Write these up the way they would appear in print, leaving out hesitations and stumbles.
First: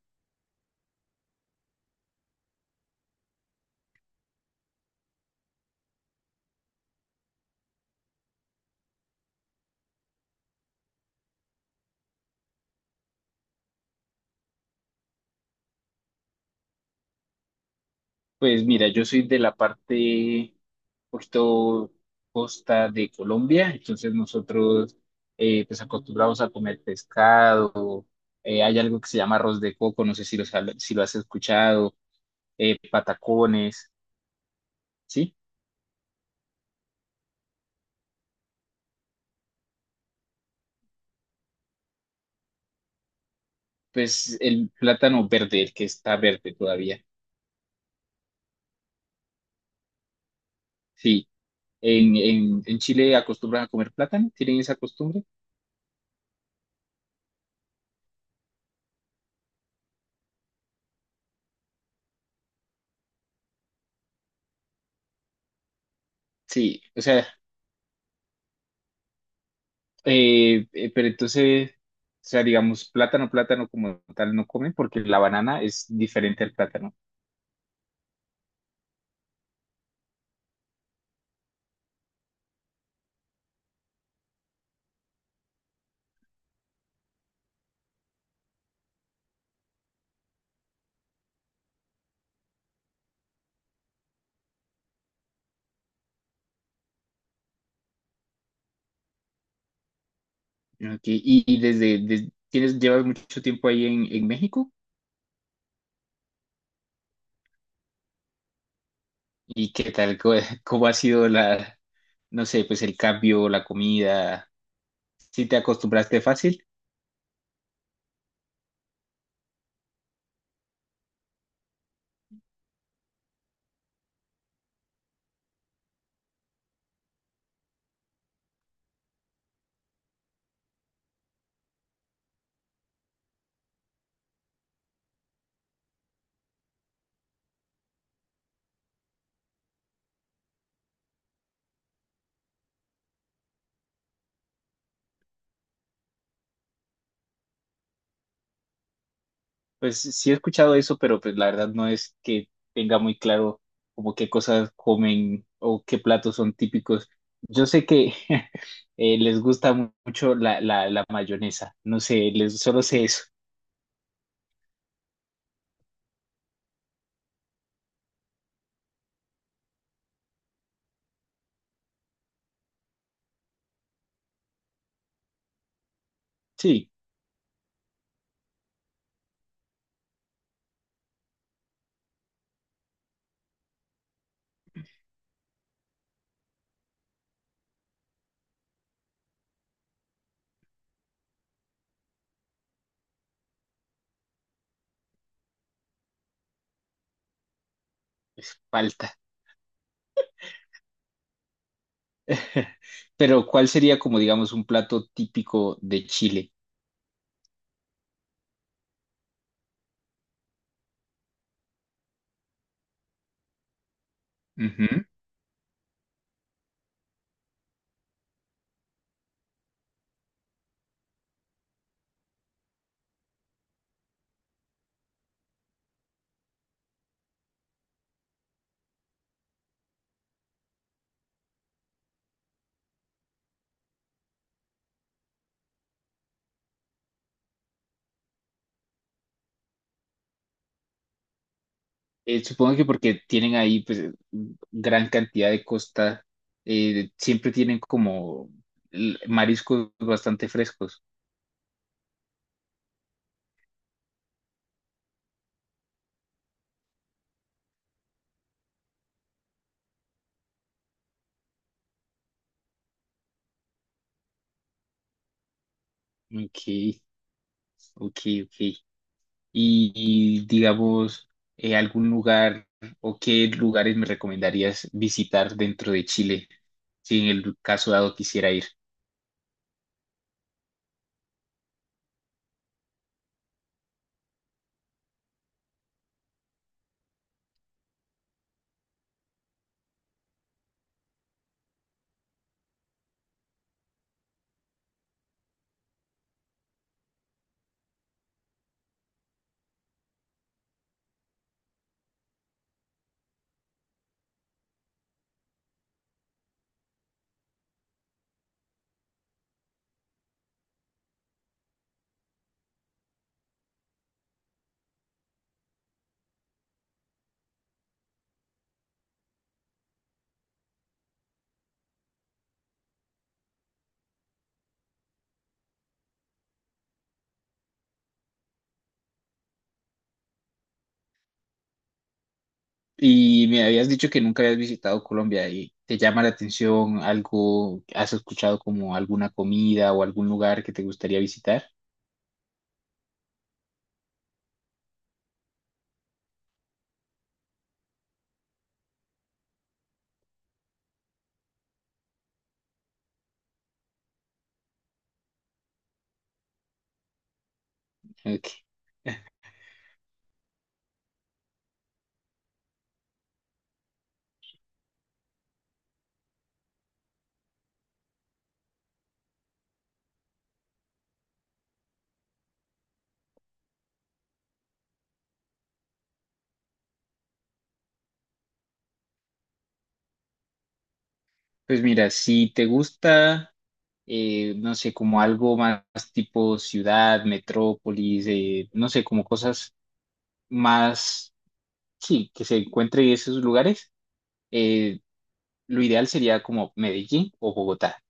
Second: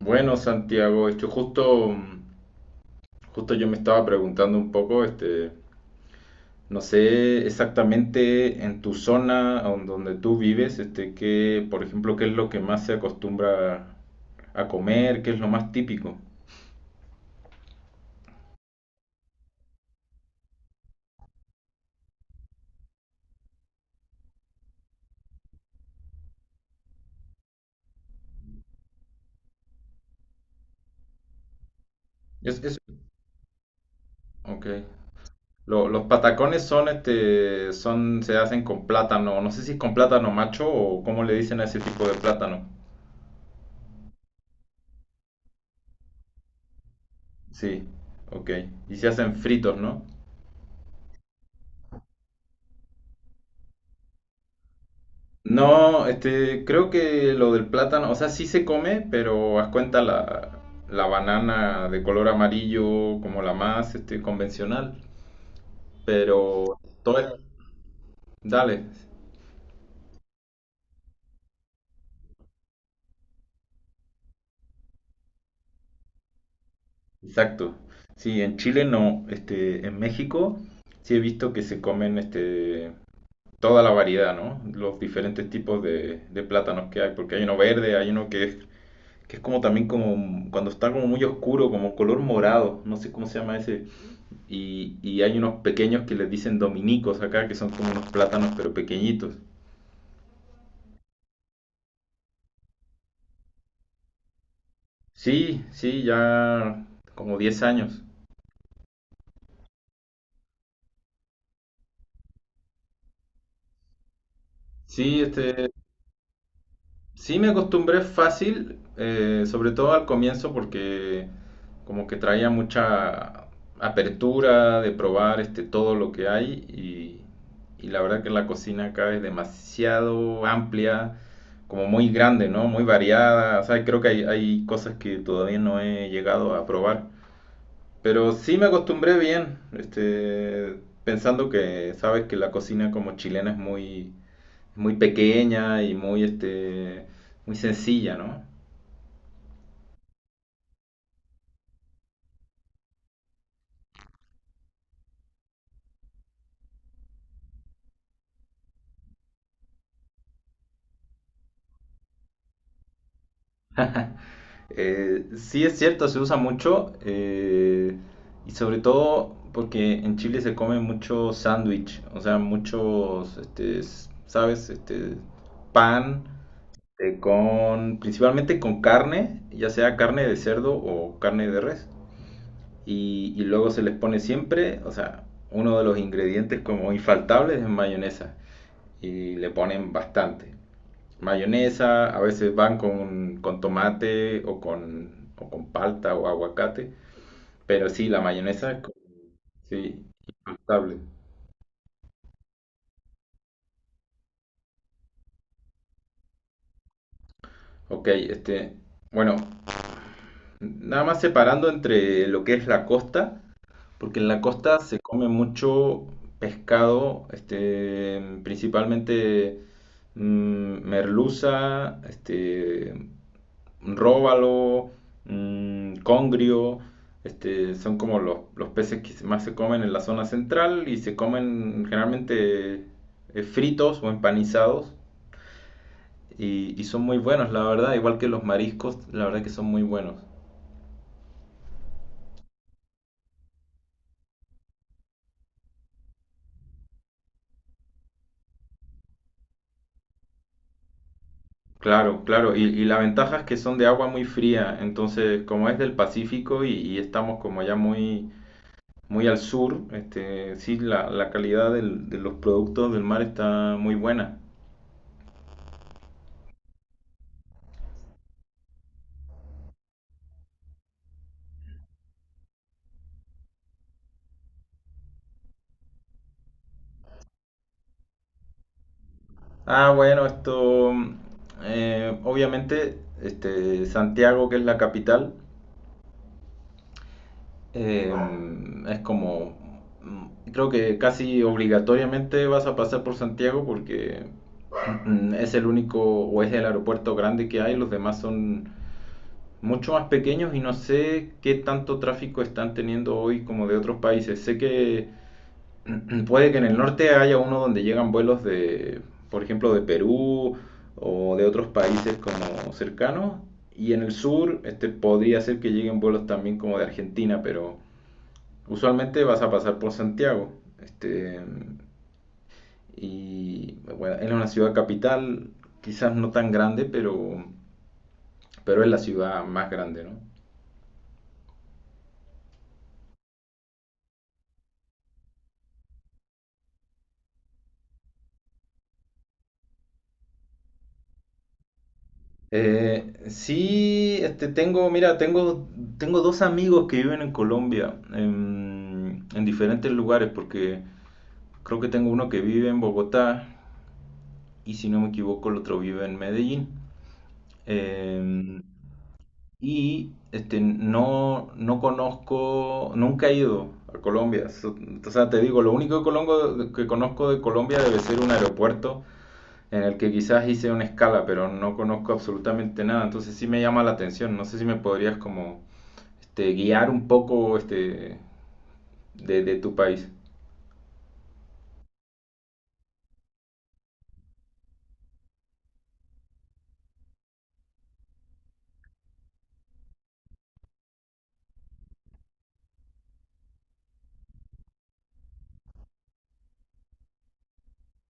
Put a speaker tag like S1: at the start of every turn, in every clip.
S1: Bueno, Santiago, justo, yo me estaba preguntando un poco, no sé exactamente en tu zona donde tú vives, qué, por ejemplo, qué es lo que más se acostumbra a comer, qué es lo más típico.
S2: Pues mira, yo soy de la parte poquito costa de Colombia. Entonces nosotros pues acostumbramos a comer pescado. Hay algo que se llama arroz de coco, no sé si si lo has escuchado,
S1: Es, es,
S2: patacones,
S1: ok.
S2: ¿sí?
S1: Los patacones son, se hacen con plátano, no sé si es con plátano macho o cómo le dicen a ese tipo de plátano.
S2: Pues el plátano verde, el que está verde todavía,
S1: Sí, ok. Y se hacen fritos, ¿no?
S2: sí. En Chile acostumbran a comer plátano, ¿tienen esa costumbre?
S1: No, creo que lo del plátano, o sea, sí se come, pero haz cuenta la banana de color amarillo, como la más, convencional. Pero
S2: Sí, o sea,
S1: dale,
S2: Pero entonces, o sea, digamos, plátano, plátano como tal no comen porque la banana es diferente al plátano.
S1: exacto. Sí, en Chile no, en México sí he visto que se comen, toda la variedad, ¿no? Los diferentes tipos de plátanos que hay, porque hay uno verde, hay uno que es como también como, cuando está como muy oscuro, como color morado, no sé cómo se llama ese. Y hay unos pequeños que les dicen dominicos acá, que son como unos plátanos pero pequeñitos.
S2: Ok. ¿Y llevas mucho tiempo ahí en México?
S1: Sí, sí, ya como 10 años.
S2: ¿Y qué tal? ¿Cómo, cómo ha sido no sé, pues el cambio, la comida?
S1: Sí,
S2: ¿Sí te acostumbraste fácil?
S1: sí me acostumbré fácil, sobre todo al comienzo porque como que traía mucha apertura de probar todo lo que hay y la verdad que la cocina acá es demasiado amplia, como muy grande, ¿no? Muy variada, o sea, creo que hay cosas que todavía no he llegado a probar. Pero sí me acostumbré bien, pensando que sabes que la cocina como chilena es muy, muy pequeña y muy sencilla, ¿no?
S2: Pues sí he escuchado eso, pero pues la verdad no es que tenga muy claro como qué cosas comen o qué platos son típicos. Yo sé que les gusta mucho la mayonesa, no sé, solo sé eso.
S1: Sí es cierto, se usa mucho, y sobre todo porque en Chile se come mucho sándwich, o sea, muchos, ¿sabes? Pan
S2: Sí,
S1: principalmente con carne, ya sea carne de cerdo o carne de res. Y luego se les pone siempre, o sea, uno de los ingredientes como infaltables es mayonesa. Y le ponen bastante. Mayonesa, a veces van con tomate o con palta o aguacate. Pero sí, la
S2: pues,
S1: mayonesa
S2: falta.
S1: sí, infaltable.
S2: Pero ¿cuál sería como digamos un plato típico de Chile?
S1: Ok, bueno, nada más separando entre lo que es la costa, porque en la costa se
S2: Ujú.
S1: come mucho pescado, principalmente, merluza, róbalo, congrio, son como los peces que más se comen en la zona central y se comen generalmente fritos o empanizados, y son muy buenos, la verdad, igual que los mariscos, la verdad que son muy buenos.
S2: Supongo que porque tienen ahí pues gran cantidad de costa, siempre tienen como mariscos bastante frescos.
S1: Claro, claro. Y la ventaja es que son de agua muy fría. Entonces, como es del Pacífico y estamos como ya muy, muy al sur, sí, la calidad de los productos del mar está muy buena.
S2: Ok, ok, ok. ¿Y, digamos, algún lugar o qué lugares me recomendarías visitar dentro de Chile, si en el caso dado quisiera ir?
S1: Ah, bueno, obviamente, Santiago, que es la capital, eh, es como, creo que casi obligatoriamente vas a pasar por Santiago porque, es el único o es el aeropuerto grande que hay, los demás son mucho más pequeños y no sé qué tanto tráfico están teniendo hoy como de otros países. Sé que puede que en el norte haya uno donde llegan vuelos de, por ejemplo, de Perú o de otros países como cercanos, y en el sur, podría ser que lleguen vuelos también como de Argentina, pero usualmente vas a pasar por Santiago. Este, y bueno, es una ciudad capital, quizás no tan grande, pero es la ciudad más grande, ¿no?
S2: ¿Y me habías dicho que nunca habías visitado Colombia y te llama la atención algo? ¿Has escuchado como alguna comida o algún lugar que te gustaría visitar?
S1: Sí, tengo, mira, tengo dos amigos que viven en Colombia, en diferentes lugares, porque creo que tengo uno que vive en Bogotá y si no me equivoco el otro vive en Medellín. Eh,
S2: Ok.
S1: y no, no conozco, nunca he ido a Colombia. O sea, te digo, lo único que, que conozco de Colombia debe ser un aeropuerto en el que quizás hice una escala, pero no conozco absolutamente nada, entonces sí me llama la atención, no sé si me podrías como, guiar un poco, de tu país.
S2: Pues mira, si te gusta, no sé, como algo más tipo ciudad, metrópolis, no sé, como cosas más, sí, que se encuentre en esos lugares, eh, lo ideal sería como Medellín o Bogotá.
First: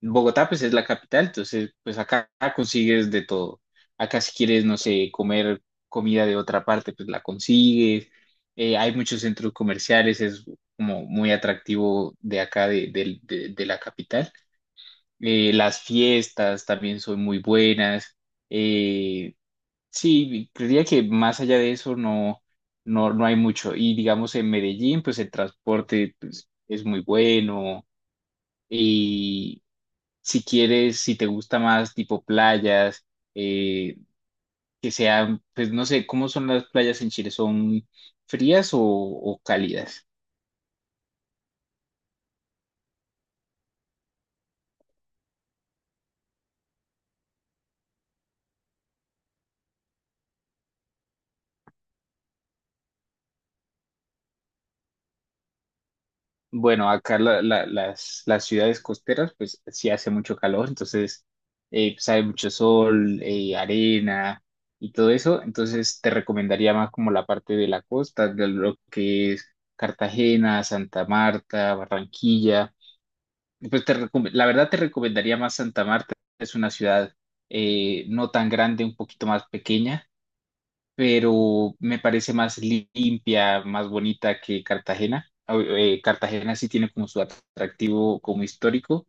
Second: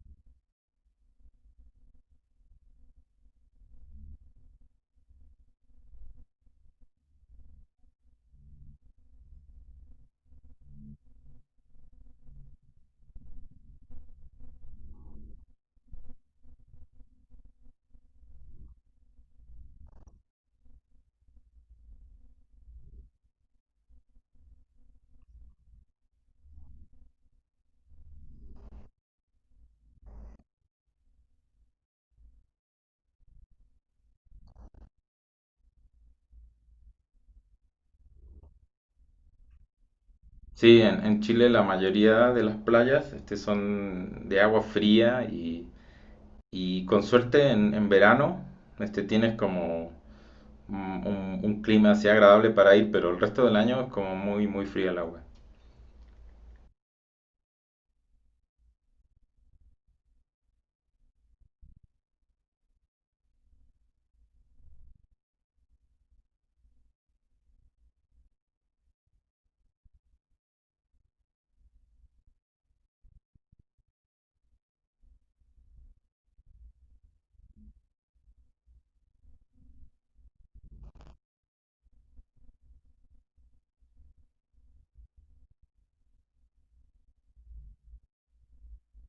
S2: Bogotá pues es la capital, entonces pues acá consigues de todo. Acá si quieres, no sé, comer comida de otra parte, pues la consigues. Hay muchos centros comerciales, es como muy atractivo de acá, de la capital. Las fiestas también son muy buenas. Eh, Sí, creería que más allá de eso no, no, no hay mucho. Y digamos en Medellín, pues el transporte pues, es muy bueno. Y si quieres, si te gusta más tipo playas, eh, que sean, pues no sé. ¿Cómo son las playas en Chile? ¿Son frías o cálidas?
S1: Sí, en Chile la mayoría de las playas, son de agua fría, y con suerte en verano, tienes como un clima así agradable para ir, pero el resto del año es como muy, muy fría el agua.
S2: Bueno, acá las ciudades costeras, pues sí hace mucho calor, entonces pues, hay mucho sol, arena y todo eso. Entonces te recomendaría más como la parte de la costa, de lo que es Cartagena, Santa Marta, Barranquilla. Pues la verdad te recomendaría más Santa Marta. Es una ciudad no tan grande, un poquito más pequeña, pero me parece más limpia, más bonita que Cartagena. Cartagena sí tiene como su atractivo como histórico.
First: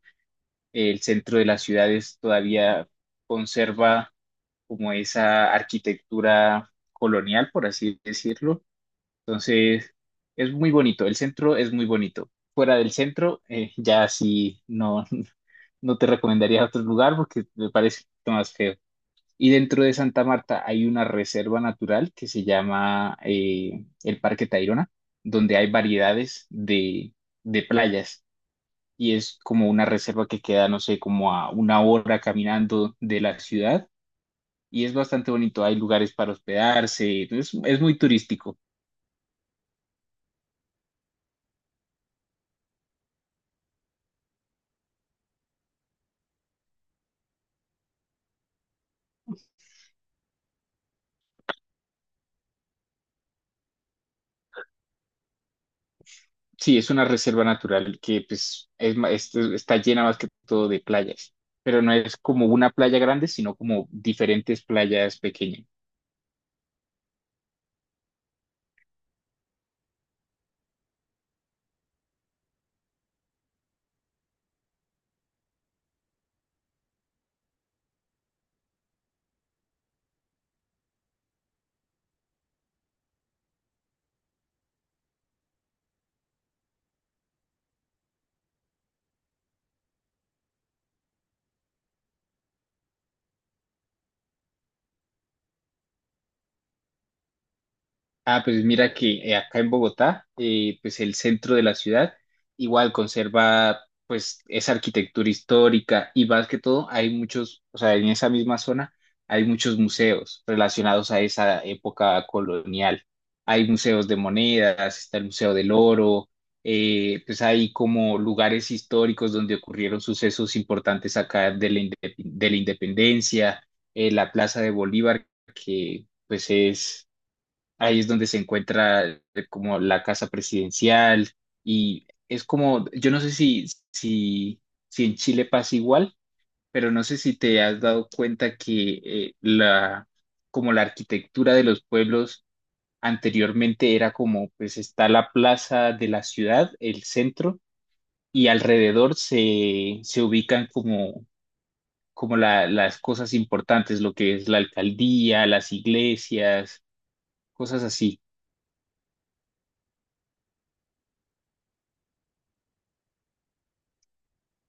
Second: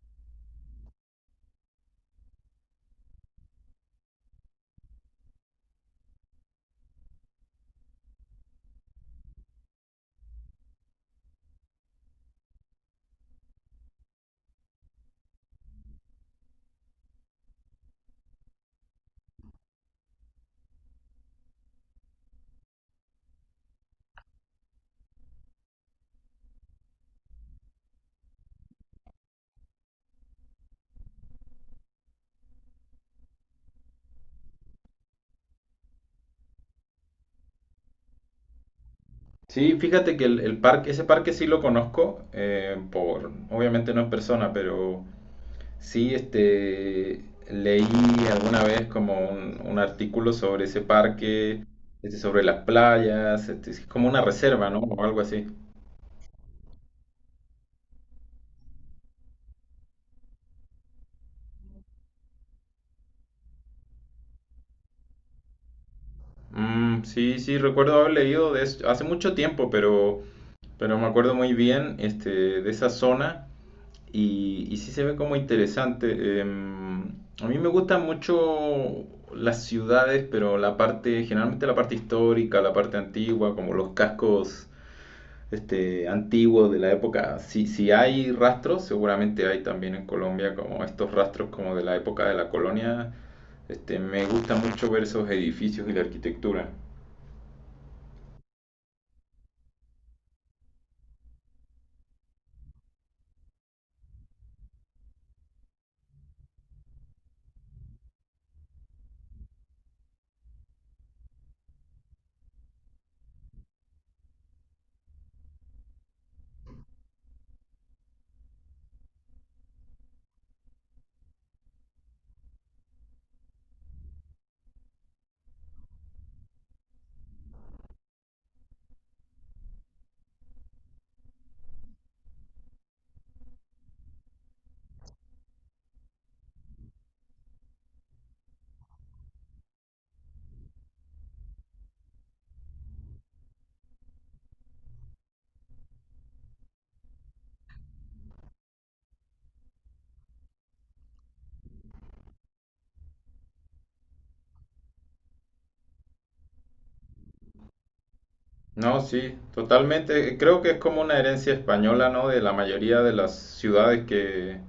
S2: El centro de las ciudades todavía conserva como esa arquitectura colonial, por así decirlo. Entonces, es muy bonito. El centro es muy bonito. Fuera del centro, ya sí no, no te recomendaría otro lugar porque me parece más feo. Y dentro de Santa Marta hay una reserva natural que se llama el Parque Tayrona, donde hay variedades de playas, y es como una reserva que queda, no sé, como a una hora caminando de la ciudad, y es bastante bonito. Hay lugares para hospedarse, es muy turístico.
S1: Sí, fíjate que el parque, ese parque sí lo conozco, obviamente no en persona, pero sí, leí alguna vez como un artículo sobre ese parque, sobre las playas, es como una reserva, ¿no? O algo así.
S2: Sí, es una reserva natural que pues está llena más que todo de playas, pero no es como una playa grande, sino como diferentes playas pequeñas.
S1: Mm, sí, sí, recuerdo haber leído de eso hace mucho tiempo, pero me acuerdo muy bien, de esa zona, y sí se ve como interesante. A mí me gustan mucho las ciudades, pero la parte, generalmente la parte histórica, la parte antigua, como los cascos, antiguos de la época, si hay rastros, seguramente hay también en Colombia como estos rastros como de la época de la colonia. Me gusta mucho ver esos edificios y la arquitectura.
S2: Ah, pues mira que acá en Bogotá, pues el centro de la ciudad igual conserva pues esa arquitectura histórica, y más que todo hay muchos, o sea, en esa misma zona hay muchos museos relacionados a esa época colonial. Hay museos de monedas, está el Museo del Oro. Pues hay como lugares históricos donde ocurrieron sucesos importantes acá de de la independencia. La Plaza de Bolívar, que pues es ahí es donde se encuentra como la casa presidencial. Y es como, yo no sé si, si, si en Chile pasa igual, pero no sé si te has dado cuenta que como la arquitectura de los pueblos anteriormente era como, pues está la plaza de la ciudad, el centro, y alrededor se ubican como, como las cosas importantes, lo que es la alcaldía, las iglesias, cosas así.
S1: No, sí, totalmente, creo que es como una herencia española, ¿no? De la mayoría de las ciudades que,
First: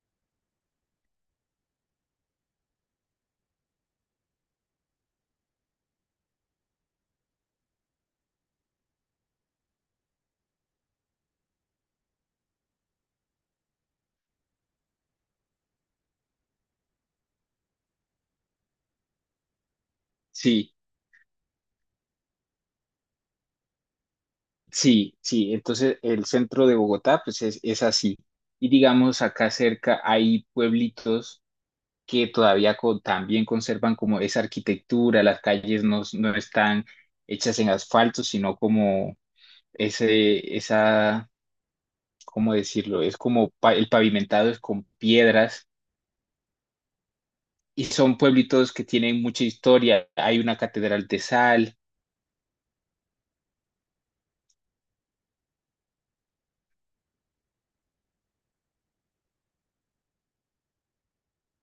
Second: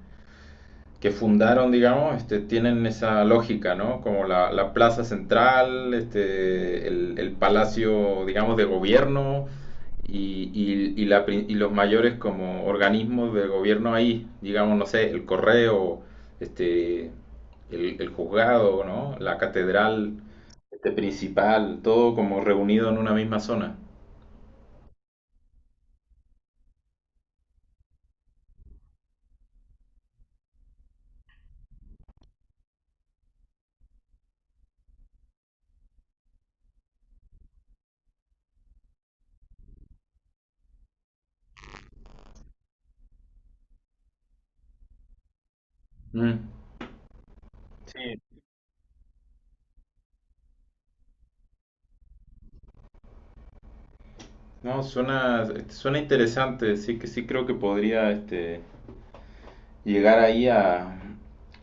S1: que fundaron, digamos, tienen esa lógica, ¿no? Como la plaza central, el palacio, digamos, de gobierno, y los mayores como organismos de gobierno ahí, digamos, no sé, el correo, este, el juzgado, ¿no? La catedral,
S2: Sí.
S1: principal, todo como reunido en una misma zona.
S2: Sí, sí. Entonces el centro de Bogotá pues es así. Y digamos acá cerca hay pueblitos que todavía también conservan como esa arquitectura. Las calles no están hechas en asfalto, sino como ese, esa, ¿cómo decirlo? Es como el pavimentado es con piedras,
S1: Mm.
S2: y son
S1: Sí,
S2: pueblitos que tienen mucha historia. Hay una catedral de sal.
S1: no, suena interesante, sí que sí creo que podría, llegar ahí a,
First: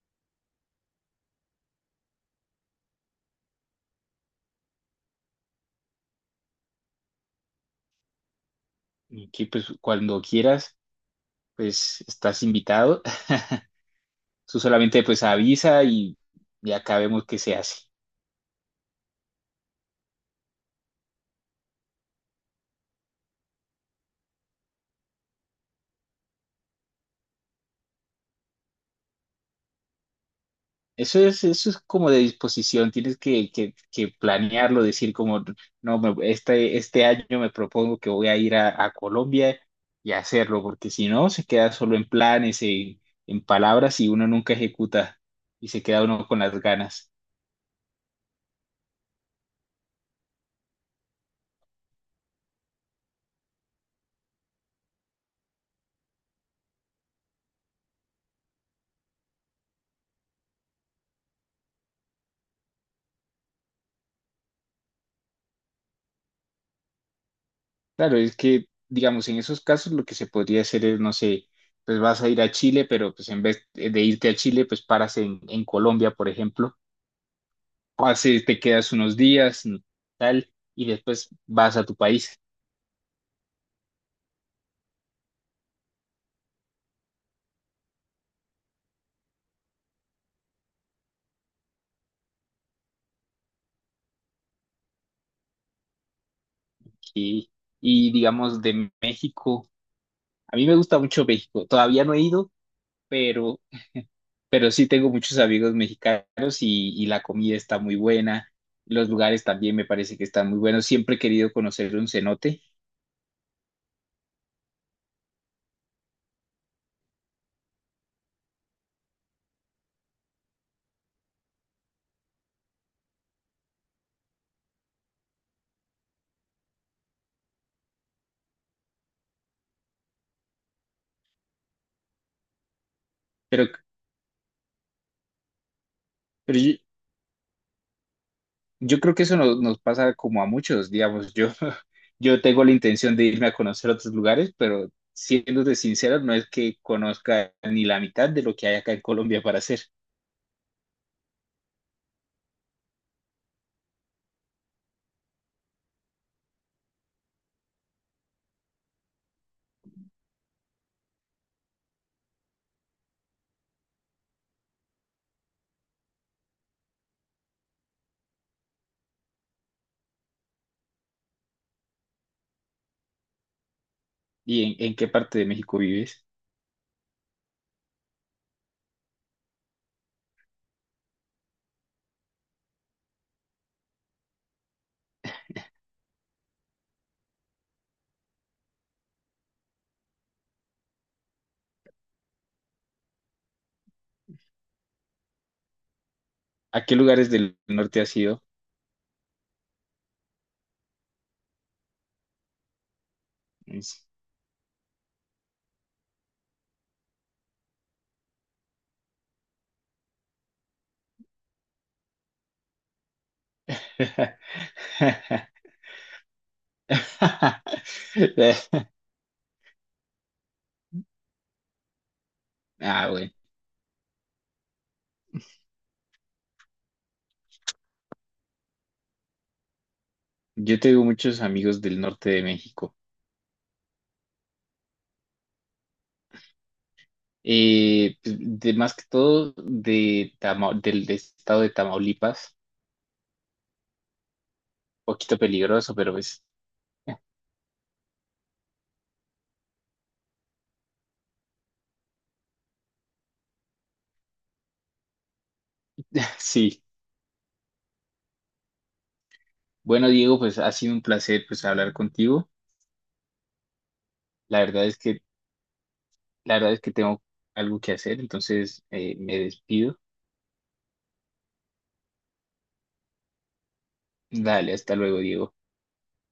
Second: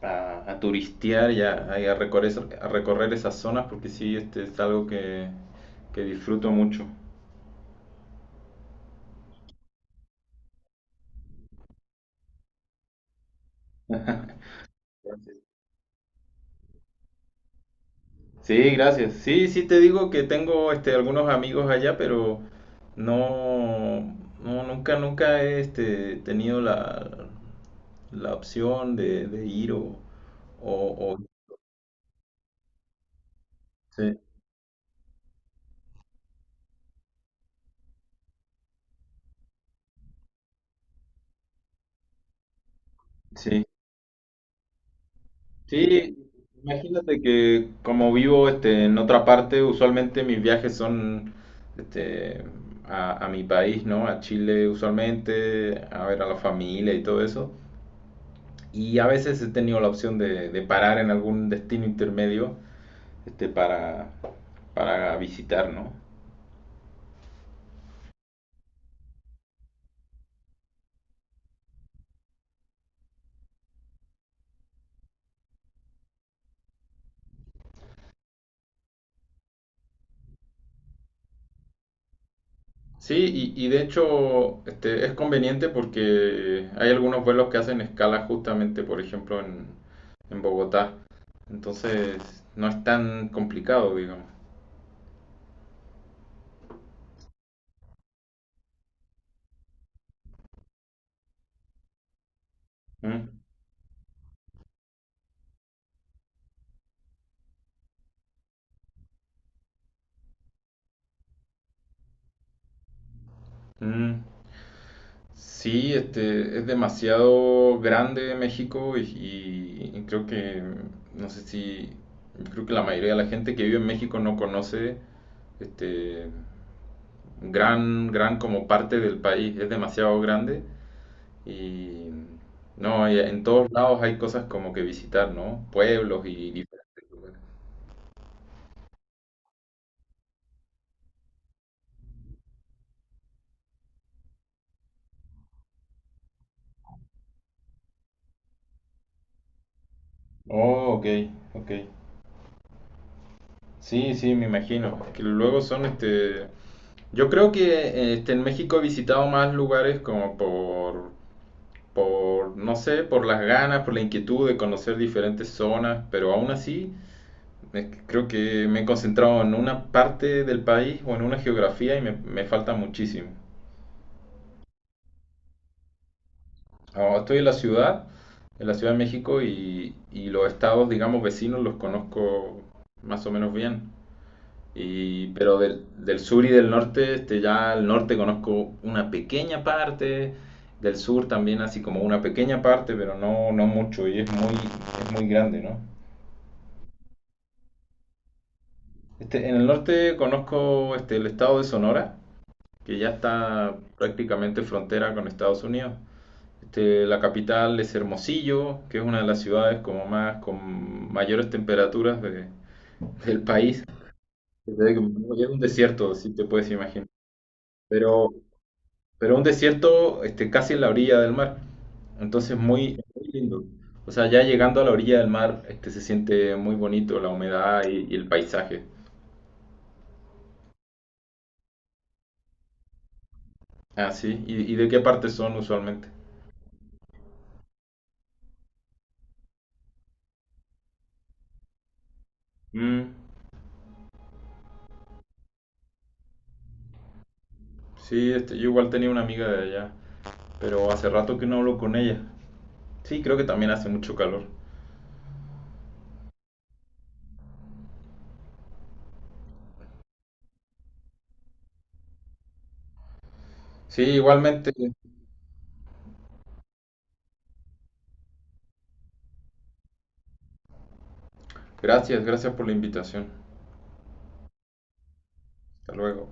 S1: a, a turistear y a recorrer, a recorrer, esas zonas porque sí, este es algo que disfruto mucho.
S2: Y que pues cuando quieras, pues estás invitado. Tú solamente pues avisa, y ya acá vemos qué se hace.
S1: Sí, gracias. Sí, sí te digo que tengo algunos amigos allá, pero no, no nunca he, tenido la opción de ir. O, o-
S2: Eso es como de disposición. Tienes que, que
S1: Sí,
S2: planearlo, decir como: no, este año me propongo que voy a ir a Colombia, y hacerlo, porque si no, se queda solo en planes, en
S1: sí.
S2: palabras, y uno nunca ejecuta y se queda
S1: Sí,
S2: uno con las ganas.
S1: imagínate que como vivo, en otra parte, usualmente mis viajes son, este, a mi país, ¿no? A Chile usualmente, a ver a la familia y todo eso. Y a veces he tenido la opción de parar en algún destino intermedio, este, para, para visitar, ¿no?
S2: Claro, es que, digamos, en esos casos lo que se podría hacer es, no sé, pues vas a ir a Chile, pero pues en vez de irte a Chile, pues paras en Colombia, por ejemplo. Así te quedas unos días, tal, y después vas a tu país.
S1: Sí, y de hecho, es conveniente porque hay algunos vuelos que hacen escala justamente, por ejemplo, en Bogotá. Entonces, no es tan complicado, digamos.
S2: Y, y digamos de México, a mí me gusta mucho México. Todavía no he ido,
S1: Mm,
S2: pero, pero sí tengo muchos amigos mexicanos, y la comida está muy buena. Los lugares también me parece que están muy buenos. Siempre he querido conocer un cenote,
S1: mm. Sí, es demasiado grande México, y creo que, no sé si, creo que la mayoría de la gente que vive en México no conoce este gran como parte del país. Es demasiado grande. Y no, y en
S2: pero,
S1: todos lados hay cosas como que visitar, ¿no? Pueblos y
S2: pero yo,
S1: diferentes lugares.
S2: Yo creo que eso nos pasa como a muchos, digamos, yo, yo tengo la intención de irme a conocer otros lugares, pero siéndote sincero, no es que conozca ni la mitad de lo que hay acá en Colombia para hacer.
S1: Oh, ok, ok. Sí, sí, me imagino. Que luego son. Yo creo que, en México he visitado más lugares como no sé, por las ganas, por la inquietud de conocer diferentes zonas, pero aún así creo que me he concentrado en una parte del país o en una geografía, y me falta muchísimo.
S2: ¿Y en qué parte de México vives?
S1: Ahora estoy en la Ciudad de México, y los estados, digamos, vecinos los conozco más o menos bien. Pero del sur y del norte, ya al norte conozco una pequeña parte, del sur también así como una pequeña parte, pero no, no mucho y es muy grande, ¿no?
S2: ¿A qué lugares del norte has ido?
S1: En el norte conozco, el estado de Sonora, que ya está
S2: Es-
S1: prácticamente frontera con Estados Unidos. La capital es Hermosillo, que es una de las ciudades como más con mayores temperaturas del país. Es un desierto, si te puedes imaginar. Pero, pero un desierto, casi en la orilla del mar. Entonces muy,
S2: Ah,
S1: muy
S2: bueno,
S1: lindo. O sea, ya llegando a la orilla del mar, se siente muy bonito la humedad, y el paisaje.
S2: yo tengo muchos amigos del norte de México.
S1: Ah, sí. ¿Y de qué parte son usualmente?
S2: Pues, de más que todo de del estado de Tamaulipas,
S1: Mm,
S2: poquito peligroso, pero pues.
S1: sí, yo igual tenía una amiga de allá, pero hace rato que no hablo con ella. Sí, creo que también hace mucho calor.
S2: Sí, bueno Diego, pues ha sido un placer pues hablar contigo.
S1: Sí,
S2: La
S1: igualmente.
S2: verdad es que la verdad es que tengo algo que hacer, entonces me despido.
S1: Gracias, gracias por la invitación.
S2: Dale, hasta luego Diego.
S1: Hasta luego.